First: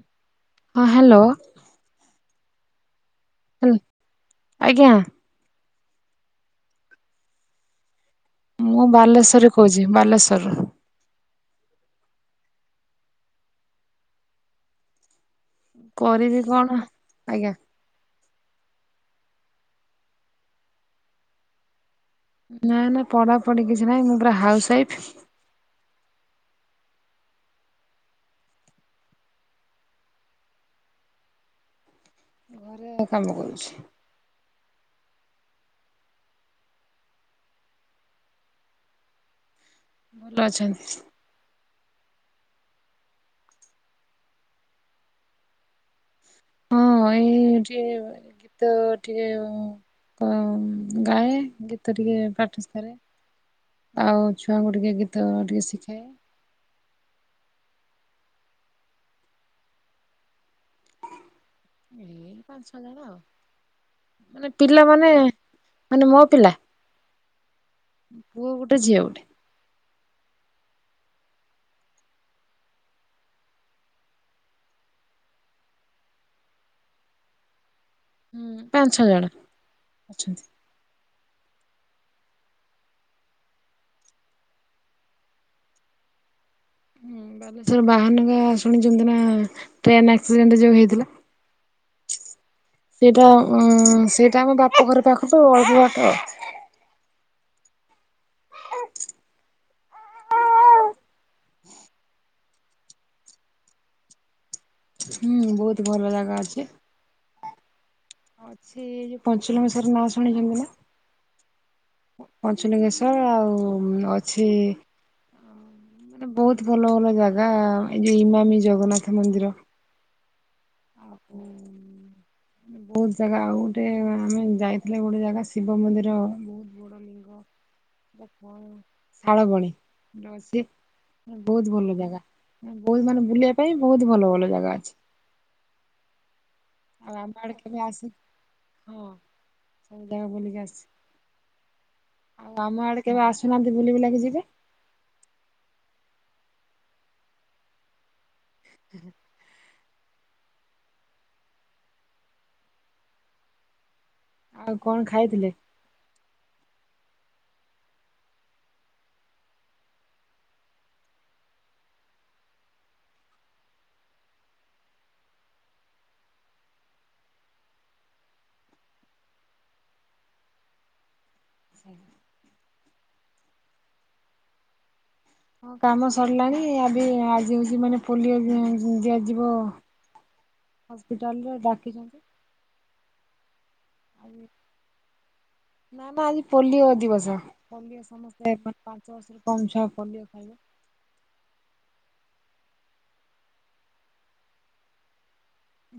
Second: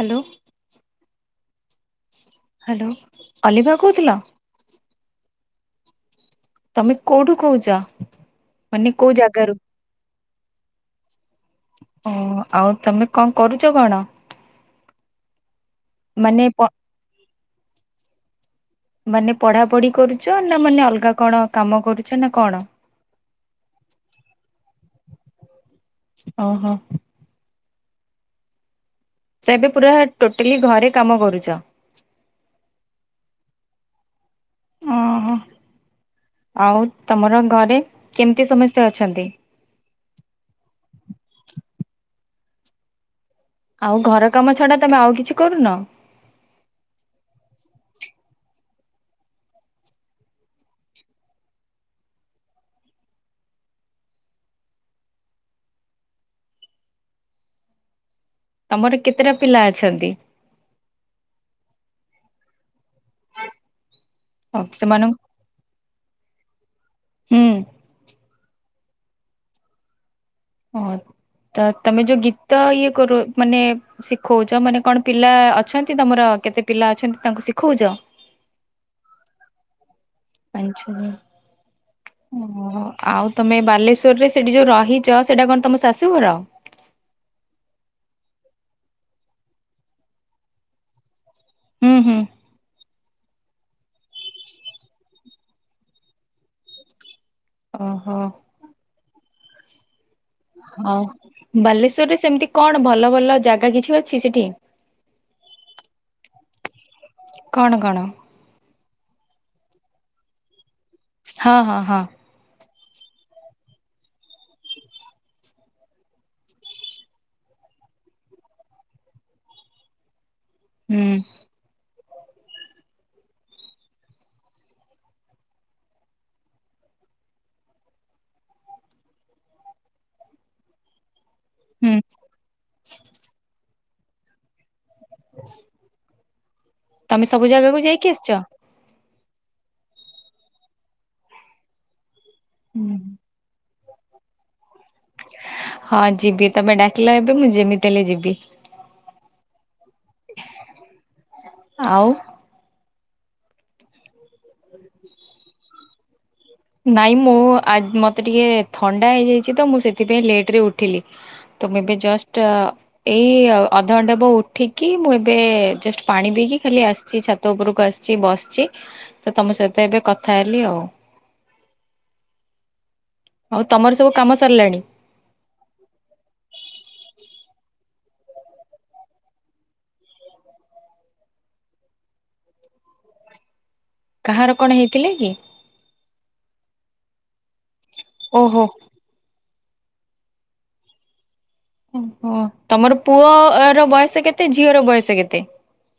Hello, ହଁ hello hello, Aliva କହୁଥିଲ? ଆଜ୍ଞା। ତମେ କୋଉଠୁ କହୁଚ? ମୁଁ ବାଲେଶ୍ଵରରେ କହୁଚି, ବାଲେଶ୍ୱର। ଓ, ଆଉ ତମେ କଣ କରୁଚ କଣ? କରିବି ମାନେ ପ କଣ, ଆଜ୍ଞା। ମାନେ ପଢା ପଢି କରୁଚ ନା ମାନେ ଅଲଗା କଣ? କାମ କରୁଛ ନା କ ନା ନା ପଢାପଢି କିଛି ନାହିଁ, ମୁଁ ପୁରା ହାଉସ ୱାଇଫ। ଓହୋ। ତ ଏବେ ପୁରା ଟୋଟାଲି ଘରେ କାମ କରୁଚ। ଘରେ କାମ କରୁଚି। ଓହୋ। ଆଉ ତମର ଘରେ କେମିତି ସମସ୍ତେ ଅଛନ୍ତି? ଭଲ ଅଛନ୍ତି। ଆଉ ଘର କାମ ଛଡା ତମେ ଆଉ କିଛି କରୁନ। ହଁ ଏଇ ହଉଚି ଗୀତ ଟିକେ ଉଁ ଅଁ ଗାଏ ଗୀତ ଟିକେ ପ୍ରାଟିସ୍ କରେ। ଆଉ ଛୁଆଙ୍କୁ ଟିକେ ଗୀତ ଟିକେ ଶିଖାଏ। ତମର କେତେଟା ପିଲା ଅଛନ୍ତି? ଏଇ ପାଁ ଛଅ ଜଣ ଆଉ। ମାନେ ପିଲା ମାନେ ସେମାନଙ୍କୁ ମାନେ ମୋ ପିଲା? ହୁଁ ପୁଅ ଗୋଟେ ଝିଅ ଗୋଟେ। ହଁ ତ ତମେ ଯୋଉ ଗୀତ ଇଏ କରୁ ମାନେ ଶିଖଉଚ ମାନେ କଣ ପିଲା ଅଛନ୍ତି ତମର କେତେ ପିଲା ଅଛନ୍ତି ତାଙ୍କୁ ଶିଖଉଚ? ହୁଁ ପାଁ ଛଅ ଜଣ। ପାଁ ଛଅ ଓହୋ ଆଉ ତମେ ବାଲେଶ୍ଵରରେ ସେଠି ଯୋଉ ରହି ଚ ସେଇଟା କଣ୍ ତମ ଶାଶୁଘର? ହଁ ବାଲେଶ୍ଵର ବାହାନଗା ଶୁଣିଚନ୍ତି ନା ଟ୍ରେନ୍ ଆକ୍ସିଡେଣ୍ଟ୍ ଯୋଉ ହେଇଥିଲା। ହୁଁ-ହୁଁ ସେଇଟା ଉଁ ସେଇଟା ଆମ ବାପ ଘର ପାଖକୁ ଅଳ୍ପ ବାଟ। ଅହ। ହଁ ବାଲେଶ୍ଵରରେ ସେମିତି କଣ ଭଲ ଭଲ ଜାଗା କିଛି ଅଛି ସେଠି? ହୁଁ ବହୁତ୍ ଭଲ ଜାଗା ଅଛି। କଣ କଣ? ଅଛି ଯୋଉ ପଞ୍ଚଲିଙ୍ଗେଶର ନାଁ ଶୁଣିଚନ୍ତି ନା? ହଁ-ହଁ-ହଁ ପଞ୍ଚୁଲିଙ୍ଗେଶ୍ଵର୍ ଆଉ ଅଛି ବହୁତ୍ ଭଲ ଭଲ ଜାଗା ଏ ଯୁ ଇମାମି ଜଗନ୍ନାଥ ମନ୍ଦିର। ହୁଁ ବହୁତ୍ ଜାଗା ଆଉ ଗୋଟେ ଆମେ ଯାଇଥିଲେ ଗୋଟେ ଜାଗା ଶିବ ମନ୍ଦିର ବହୁତ୍ [unintelligible] [unintelligible] ଶାଳବଣି ର ସେ ବହୁତ୍ ଭଲ ହୁଁ ଜାଗା ମା ବହୁତ୍ ମାନେ ବୁଲିବା ପାଇଁ ବହୁତ୍ ଭଲ ଭଲ ଜାଗା ଅଛି। ଆଉ ତମେ ଆମ ସବୁ ଆଡେ କେବେ ଜାଗାକୁ ଆସି ଯାଇକି ଆସିଚ? ହଁ ସବୁ ଜାଗା ବୁଲିକି ଆସଚି। ଆଉ ଆମ ହୁଁ। ଆଡେ କେବେ ଆସୁନାହାନ୍ତି ବୁଲି ବୁଲାକି ଯିବେ। ହଁ ଯିବି ତମେ ଡାକିଲ ଏବେ ମୁଁ ଯେମିତି ହେଲେ ଯିବି। [unintelligible] ଆଉ ଆଉ କଣ୍ ଖାଇଥିଲେ? ନାଇଁ ମୁଁ ଆ ମତେ ଟିକେ ଥଣ୍ଡା ହେଇଯାଇଚି ତ ମୁଁ ସେଥିପାଇଁ ଲେଟ୍ ରେ ଉଠିଲି। ତ ମୁଁ ଏବେ ଜଷ୍ଟ ଏଇ ଅଧଘଣ୍ଟେ ହେବ ଉଠିକି ମୁଁ ଏବେ ଜଷ୍ଟ ପାଣି ପିଇକି ଖାଲି ଆସିଚି ଛା ତ ଉପରକୁ ଆସିଚି ବସିଚି ତ ତମ ସହିତ ଏବେ କଥା ହେଲି ଆଉ। ଆଉ ତମର ସବୁ କାମ ସାଲଲାଣି? ହଁ କାମ ସରିଲାଣି ଆବି ଆଜି ହଉଚି ମାନେ ପୋଲିଓ [unintelligible] ଦିଆଯିବ। ହସ୍ପିଟାଲ୍ ର ଡାକିଛନ୍ତି। କାହାର କଣ ହେଇଥିଲେ କି? ନା-ନା ଆଜି ପୋଲିଓ ଦିବସ ପୋଲିଓ ସମସ୍ତେ ଓହୋ [unintelligible] ପାଞ୍ଚ ବର୍ଷରେ କମ ଛୁଆ ପୋଲିଓ ଖାଇବ। ଓ ହୋ ତମର ପୁଅ ର ବୟସ କେତେ ଝିଅ ର ବୟସ କେତେ?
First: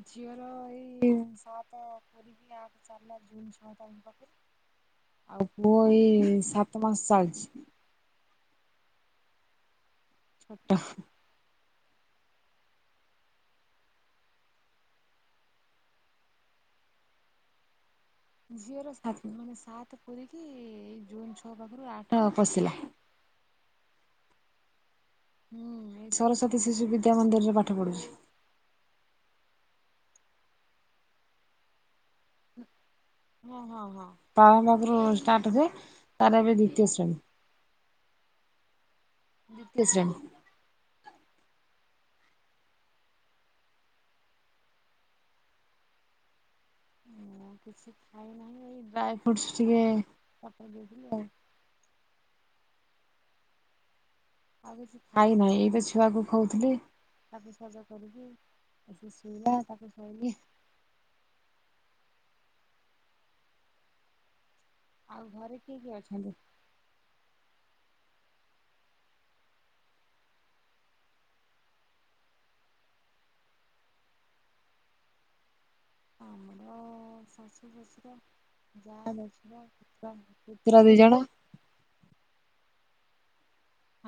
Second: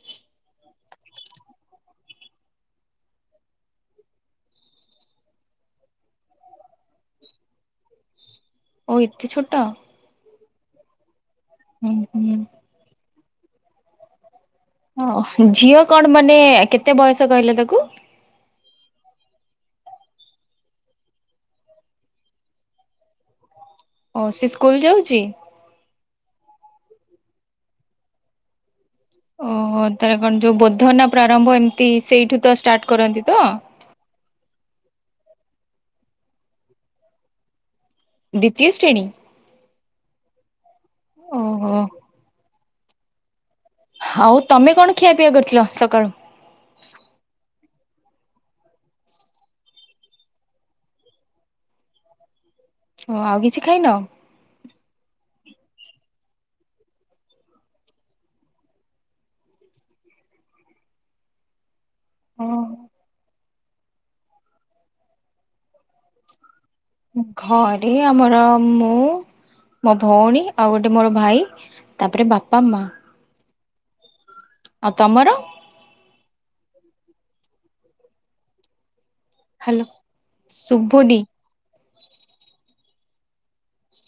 ଝିଅର ଏଇ ସାଟେ ପୁରିକି ଆଠ ଚାଲୀଲା। [unintelligible] ଆଉ ପୁଅ ଏଇ ସାତ ମାସ ଚାଲିଛି। ଓ ଏତେ ଛୋଟ? ଛୋଟ ହୁଁ ହୁଁ। ହଁ ଝିଅ କଣ ମାନେ କେତେ ବୟସ କହିଲ ତାକୁ? ଝିଅର ସାତ ମାନେ ସାତ ପୁରୀକି ଏ ଜୁନ ଛଅ ପାଖରୁ ଆଠ ପଶିଲା। ହ ସେ ସ୍କୁଲ ଯାଉଛି? ହୁଁ ଏଇ ସରସ୍ଵତୀ ଶିଶୁ ବିଦ୍ୟା ମନ୍ଦିର ରେ ପାଠ ପଢୁଛି। ଓହୋ ତାର କଣ ଯୋଉ ବୋଧ ନା ପ୍ରାରମ୍ଭ ଏମିତି ସେଇଠୁ ତ ଷ୍ଟାର୍ଟ କରନ୍ତି। ତ? ହ ହ ପ୍ରାରମ୍ଭ ପାଖରୁ ଷ୍ଟାର୍ଟ ହୁଏ ତାର ଏବେ ଦ୍ଵିତୀୟ ଶ୍ରେଣୀ। ଦ୍ୱିତୀୟ ଶ୍ରେଣୀ? ତିୟ ଶ୍ରେଣୀ। ଓହୋ ଆଉ ତମେ କଣ ଖିଆ ପିଆ କରିଥିଲ ସକାଳୁ? ମୁଁ କିଛି ଖାଇନାହିଁ ଏଇ ଡ୍ରାଏ ଫ୍ରୁଟ୍ସ ଟିକେ ପକେଇ ଦେଇଥିଲି ଆଉ। ଓ ଆଉ କିଛି ଖାଇନ? ଆଉ କିଛି ଖାଇ ନାହିଁ। ଏଇ ତ ଛୁଆକୁ ଖୋଉଥିଲି। ଶ ତାକୁ ସ ହଁ। ଆଉ ଘରେ କିଏ କିଏ ଅଛନ୍ତି? ଘରେ ଆମର ମୁଁ ମୋ ଭଉଣୀ ଆଉ ଗୋଟେ ମୋର ଭାଇ ତାପରେ ବାପା ମା। ଆଉ ତମର? ଆମର ଶାଶୁ ଶଶୁର ଯା ଦେଢ଼ଶୁର ହାଲୋ [inaudible] ପୁତୁରା ଶୁଭୁନି ଦୁଇଜଣ।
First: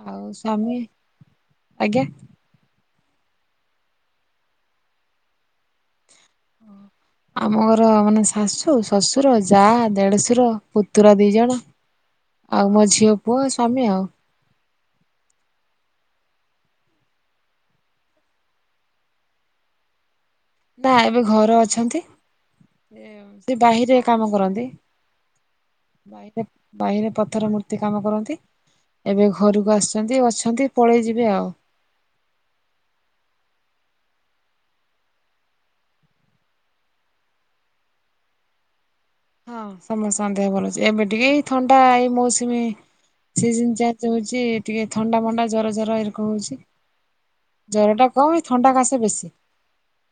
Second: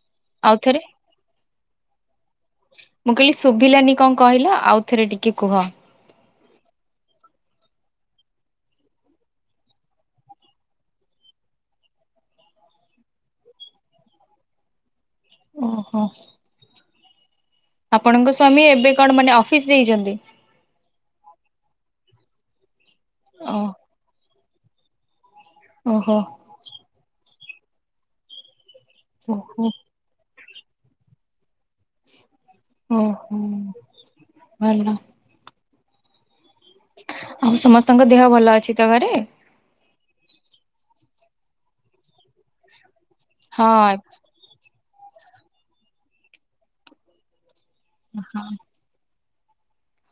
ଆଉ ସ୍ୱାମୀ ଆଉଥରେ ଆଜ୍ଞା। ମୁଁ କହିଲି ଶୁଭିଲାନି କଣ କହିଲ ଆଉ ଥରେ ଟିକେ କୁହ। ହଁ। ଆମ ଘର ମାନେ ଶାଶୁ ଶ୍ୱଶୁର ଯା ଦେଢଶୁର ପୁତୁରା ଦି ଜଣ। ଆଉ ମୋ ଝିଅ ପୁଅ ଶ୍ୱାମୀ ଆଉ। ଓହୋ। ଆପଣଙ୍କ ସ୍ୱାମୀ ଏବେ କଣ ମାନେ ଅଫିସ ଯାଇଛନ୍ତି? ନା ଏବେ ଘରେ ଅଛନ୍ତି ଓ ସେ ବାହିରେ କାମ କରନ୍ତି। ଓହୋ ବା ବାହିରେ ପଥର ମୂର୍ତ୍ତି କାମ କରନ୍ତି ଏବେ ଓହୋ ଘରକୁ ଆସୁ ଛନ୍ତି ଅଛନ୍ତି ପଳେଇ ଯିବେ ଆଉ। ଓହୋ ଭଲ। ଆଉ ସମସ୍ତଙ୍କ ଦେହ ଭଲ ଅଛି ତ ଘରେ? ହଁ ସମସ୍ତଙ୍କ ଦେହ ଭଲ ଅଛି। ଏବେ ଟିକେ ଏଇ ଥଣ୍ଡା ଏଇ ମୌସୁମ ହଁ ସିଯିନି ଚେଞ୍ଜ ହଉଛି ଟିକେ ଥଣ୍ଡା ମଣ୍ଡା ଜର ଜର ଏ ରକମ ହଉଛି। ଜ୍ୱର ଟା କମ ଏ ହଁ। ଥଣ୍ଡା କାସ ବେଶୀ।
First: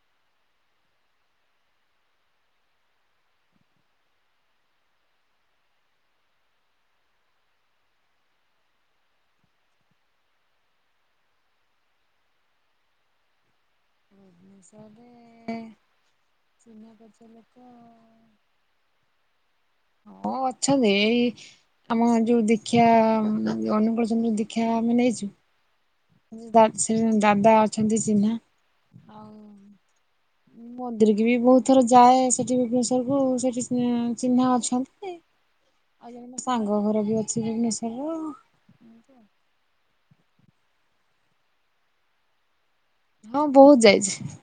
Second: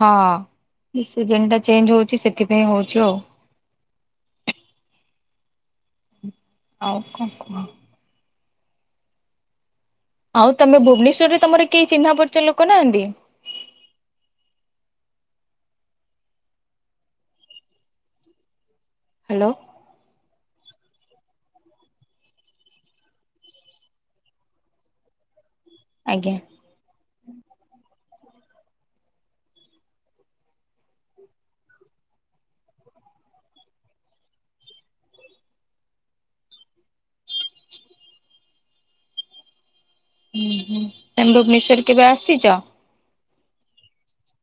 ହଁ ସିଜନ ଟା ଚେଞ୍ଜ ହଉଛି ସେଥିପାଇଁ ହଉଛି ଆଉ। ଆଉ କଣ କୁହ? ଆଉ ତମେ ଭୁବନେଶ୍ୱରରେ ତମର କେହି ଚିହ୍ନା ପରିଚ ଲୋକ ନାହାନ୍ତି? ଘରେ ଚିହ୍ନା, ପରିଚୟ ଲୋକ। ହ୍ୟାଲୋ ହଁ। ଅଛନ୍ତି ଏଇ ଆମ ଯୋଉ ଦୀକ୍ଷା ଅନୁକୁଳୁ ଚନ୍ଦ୍ର ଦୀକ୍ଷା ଆମେ ନେଇଛୁ। ଆଜ୍ଞା। ଦା ସେ ଦାଦା ଅଛନ୍ତି ଚିହ୍ନା ଆଉ। ମନ୍ଦିର କି ବି ବହୁତ ଥର ଯାଏ ସେଠି ଭୁବନେଶ୍ୱର କୁ ସେଠି ଚିହ୍ନା ଅଛନ୍ତି। [unintelligible] ଆଉ ଜଣେ ମୋ ସାଙ୍ଗ ଘର ବି ଅଛି ଭୁବନେଶ୍ୱର ରେ। ଉୁଁ ହୁଁ ତମେ ଭୁବନେଶ୍ୱର କେବେ ଆସିଛ। ହଁ ବହୁତ ଯାଇଛି।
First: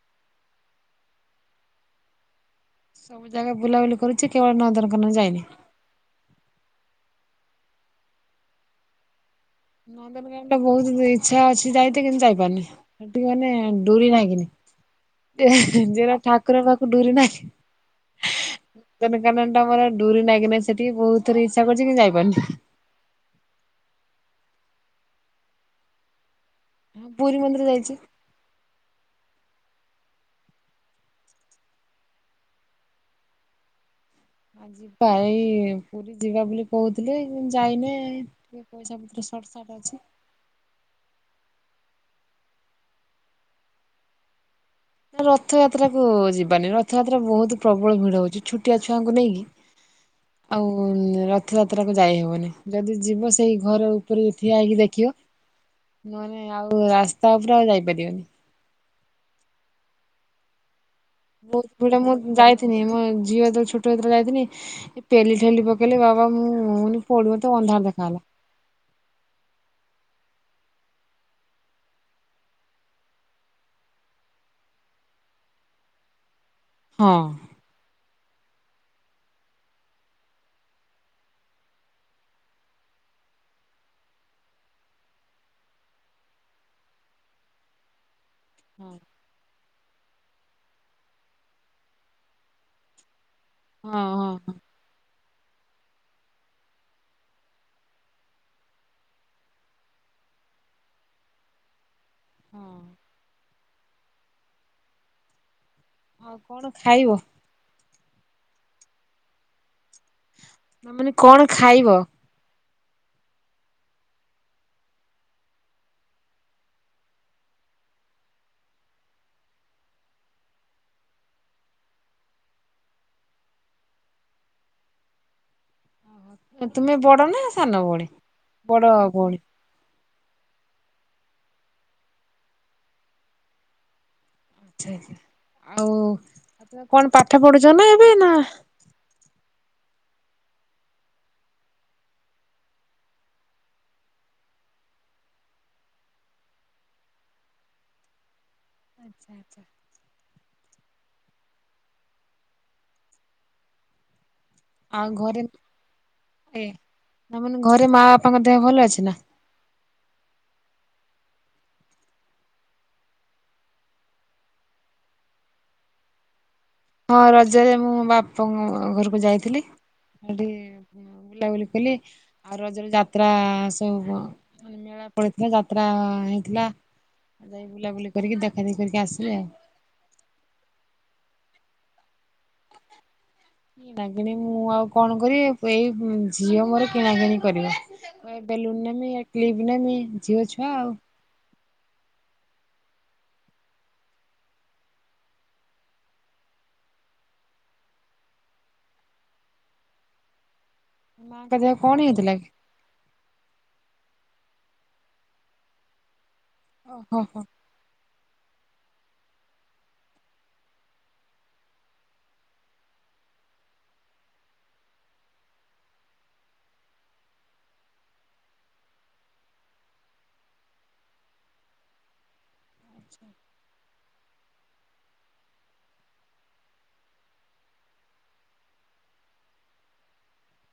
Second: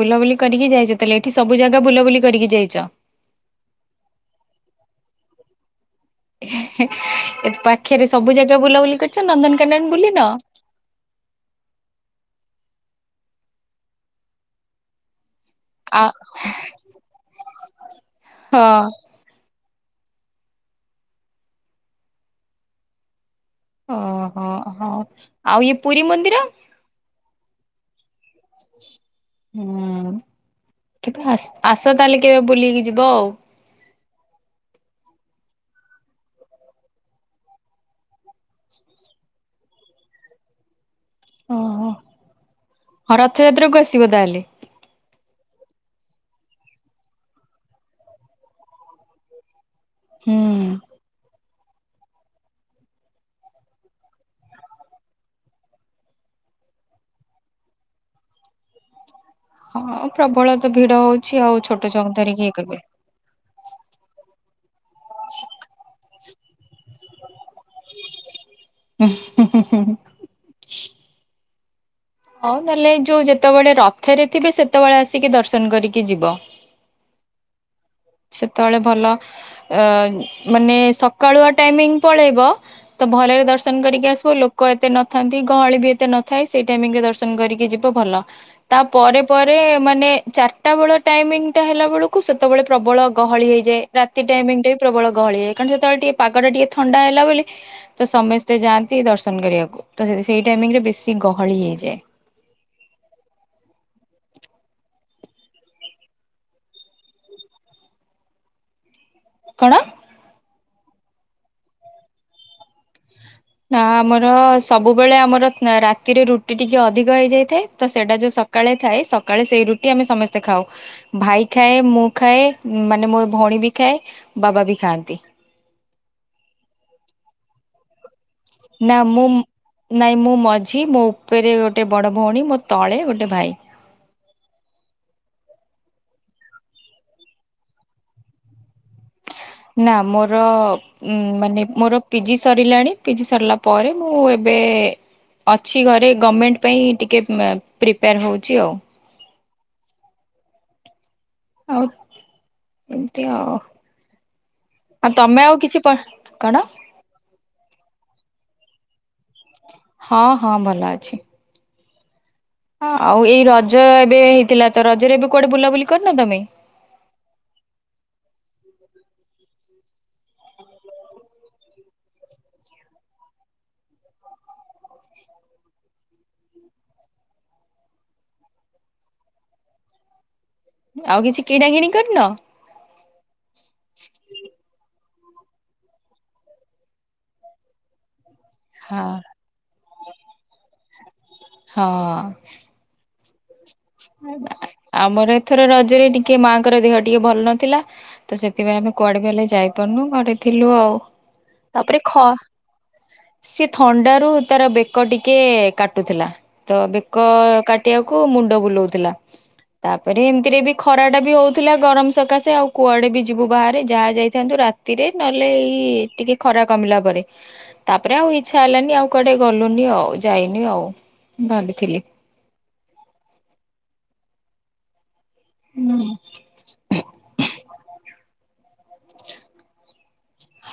ବୁଲାବୁଲି କରିକି ଯାଇଛ ତାହେଲେ ଏଠି ସବୁ ଜାଗା ବୁଲାବୁଲି କରିକି ଯାଇଛ। ସବୁ ଜାଗା ବୁଲାବୁଲି କରିଛି କେବଳ ନନ୍ଦନକାନନ ଯାଇନି। ପାଖେ ରେ ସବୁ ଜାଗା ବୁଲାବୁଲି କରିଛ ନନ୍ଦନ ନନ୍ଦନକାନନ ଟା ବହୁତ ଇଚ୍ଛା ଅଛି ଯାଇତେ କିନ୍ତୁ ଯାଇପାରୁନି ସେଠିକି ମାନେ ଡୁରି ନାଗି ନି। ଆ ଯାର ଠାକୁର ପାଖୁ କୁ ଡୁରି ନାଗିନି ହଁ କାରଣ ତାଙ୍କର ଡୁରୀ ନାଗି ନେ ସେଠିକି ବହୁତ ଥର ଇଚ୍ଛା କରିଛି କିନ୍ତୁ ଯାଇପାରୁନି। ଅ ହ ହ ଆଉ ଇ ପୁରୀ ମନ୍ଦିର। ହୁଁ ପୁରୀ ମନ୍ଦିର ଯାଇଛି। ହୁଁ କେବେ ଆସ ତାହେଲେ କେବେ ବୁଲିକି ଯିବ ଆଉ। ଯିବା ଏଇ ପୁରୀ ଯିବା ବୋଲି କହୁଥିଲେ କିନ୍ତୁ ଯାଇନେ। ପଇସା ପତ୍ର ସଟ ସାଟ ଅଛି। ଅ ହଁ ରଥଯାତ୍ରାକୁ ଆସିବ ତାହେଲେ। ନା ରଥଯାତ୍ରା କୁ ଯିବାନି ରଥଯାତ୍ରା ବହୁତ ପ୍ରବଳ ଭିଡ ହଉଛି ଛୋଟିଆ ଛୁଆଙ୍କୁ ନେଇକି। ହୁଁ। ଆଉ ର। ରଥଯାତ୍ରାକୁ ଯାଇହବନି ଯଦି ଯିବ ସେଇ ଘର ଉପରେ ଠିଆ ହେଇକି ଦେଖିବ। ନହେଲେ ଆଉ ରାସ୍ତା ଉପରେ ଆଉ ଯାଇପାରିବନି। ହଁ ପ୍ରବଳ ତ ଭିଡ ହଉଛି। ଆଉ ବହୁତ ଛୋଟ ପୁଡା ଛୁଆଙ୍କୁ ମୁଁ ଧରିକି ଇଏ ଯାଇଥିଲି କରିବେ। ମୋ ଝିଅ ଯେତେ ଛୋଟ। ଯେତେ ବେଳେ ଯାଇଥିନି ପେଲି, ଠେଲି ପକେଇଲେ ବାବା ମୁଁ ପଡିବୋ ତେ ଅନ୍ଧାର ଦେଖାହେଲା। [unintelligible] ହଉ ନହେଲେ ଏ ଯୋଉ ଯେତେବେଳେ ରଥରେ ଥିବେ ସେତେବେଳେ ଆସିକି ଦର୍ଶନ କରିକି ଯିବ। ହଁ। ସେତେବେଳେ ଭଲ ଅ ମାନେ ସକାଳୁଆ ଟାଇମିଂ ପଳେଇବ। ତ ଭଲରେ ଦର୍ଶନ କରିକି ଆସିବ ଲୋକ ଏତେ ନଥାନ୍ତି ଗହଳି ବି ଏତେ ନଥାଏ ସେଇ ଟାଇମିଙ୍ଗି ରେ ଦର୍ଶନ କରିକି ଯିବ। ସବୁ ଭଲ ତା ହଁ ପରେ ପରେ ମାନେ ଚାରିଟା ବେଳ ଟାଇମିଙ୍ଗି ହେଲା ବେଳ କୁ ସେତେବେଳେ। ପ୍ରବଳ ଗହଳି ହେଇଯାଏ ହଁ ରାତି ହଁ ଟାଇମିଙ୍ଗି ଟା ବି। ପ୍ରବଳ ଗହଳି ଏ କାରଣ ସେତେବେଳେ ଟିକେ ପାଗଟା ଟିକେ ଥଣ୍ଡା ହେଲା ବୋଲି। ତ ସମସ୍ତେ ଯାଆନ୍ତି ଦର୍ଶନ କରିବାକୁ ତ ସେଇ ଟାଇମିଂରେ ବେଶୀ ଗହଳି ହେଇଯାଏ। [unintelligible] ଆଉ କଣ ଖାଇବ। କଣ। ମୁଁ କହିଲି କଣ ଖାଇବ। ନା ଆମର ସବୁବେଳେ ଆମର ରାତିରେ ରୁଟି ଟିକେ ଅଧିକ ହେଇଯାଇଥାଏ ତ ସେଇଟା ଯୋଉ ସ। ସକାଳେ ଥାଏ ସକାଳେ ସେଇ ରୁଟି ଆମେ ସମସ୍ତେ ଖାଉ। ଭାଇ ଖାଏ ମୁଁ ଖାଏ ମାନେ ମୋ ଭଉଣୀ ବି ଖାଏ ବାବା ବି ଖାଆନ୍ତି। ତୁମେ ବଡ ନା ସାନ ଭଉଣି। ନା ମୁଁମ୍ ନାଇଁ ମୁଁ ମଝି ମୋ ଉପରେ ଗୋଟେ ବଡ଼ ଭଉଣୀ ମୋ ତଳେ ଗୋଟେ ଭାଇ। ଆଛା-ଆଚ୍ଛା, ଆଉ ଆଚ୍ଛା କଣ ପାଠ ପଢୁଛ ନା ଏବେ ନା ନା ମୋର ଉଁ ମାନେ ମୋର ପିଜି ସରିଲାଣି ପିଜି ସରିଲା ପରେ ମୁଁ ଏବେ ଅଛି ଘରେ ଗମେଣ୍ଟ ପାଇଁ ଟିକେ ପ୍ରିପେୟାର୍ ହଉଛି ଆଉ। ଆଚ୍ଛା-ଆଚ୍ଛା। ଆଉ ଏମତି ଆଉ। ଆଉ ତମେ ଘରେ କିଛି ପ କଣ? ଏ ନା ମାନେ ଘରେ ମାଆ ବାପାଙ୍କ ଦେହ ଭଲ ଅଛି ନା? ହଁ-ହଁ ଭଲ ଅଛି। ହଁ ଆଉ ଏଇ ରଜ ଏବେ ହେଇଥିଲା ତ ରଜରେ ଏବେ କୁଆଡେ ବୁଲାବୁଲି କରିନ ତମେ? ହଁ ରଜରେ ମୁଁ ବାପ-ଅ ଘରକୁ ଯାଇଥିଲି ସେଠି [inaudible] ବୁଲାବୁଲି କଲି ଆଉ ରଜରେ ଯାତ୍ରା-ଆ-ଆ ସବୁ କଣ ମେଳା ପଳେଇଥିଲା ଯାତ୍ରା-ଆ-ଆ-ଆ ହେଇଥିଲା ଯାଇ ବୁଲାବୁଲି କରିକି ଦେଖାଦେଖି କରିକି ଆସିଲି ଆଉ। ଆଉ କିଛି କିଣାକିିଣି କରିନ? କିଣାକିଣି ମୁଁ ଆଉ କଣ କରିବି ଏଇ ଝିଅ ମୋର କିଣାକିଣି କରିବ। କହି [inaudible] ବେଲୁନ୍ ନେମି ହଁ। କ୍ଲିବ୍ ନେମି ଝିଅ ଛୁଆ ଆଉ। ହଁ। ଆମର ଏଥର ରଜରେ ଟିକେ ମାଆଙ୍କର ଦେହ ଟିକେ ଭଲ ନଥିଲା। ତ ସେଥିପାଇଁ ଆମେ କୁଆଡେ ବି ହେଲେ ଯାଇପାରୁନୁ ଘରେ ଥିଲୁ ଆଉ ମାଙ୍କ ଦେହ କଣ ତାପରେ ଖ ହେଇଥିଲା କି? ସିଏ ଥଣ୍ଡାରୁ ତାର ବେକ ଟିକେ କାଟୁଥିଲା ତ ଓହୋ ହୋ ବେକ-ଅ-ଅ କାଟିବାକୁ ମୁଣ୍ଡ ବୁଲଉଥିଲା। ତାପରେ ଏମିତିରେ ବି ଖରାଟା ବି ହଉଥିଲା ଗରମ ସକାଶେ ଆଉ କୁଆଡେ ବି ଯିବୁ ବାହାରେ ଯାହା ଯାଇଥାନ୍ତୁ ରାତ୍ ତିରେ ନହେଲେ ଏଇ-ଇ-ଇ ଟିକେ ଖରା କମିଲା ପରେ। ତାପରେ ଆଉ ଇଛା ହେଲାନି ଆଉ କୁଆଡେ ଗଲୁନି ଆଉ ଯାଇନି ଆଉ ଭାବିଥିଲି। ଆଚ୍ଛା। ହୁଁ।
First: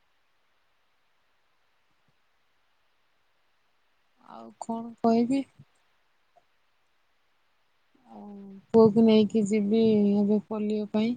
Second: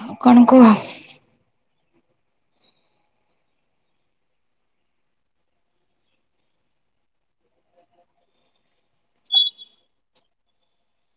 ଆଉ କଣ କୁହ। ଆଉ କଣ କହିବି? ଆଉ ପୁଅକୁ ନେଇକି ଯିବି ହବ ପୋଲିଓ ପାଇଁ।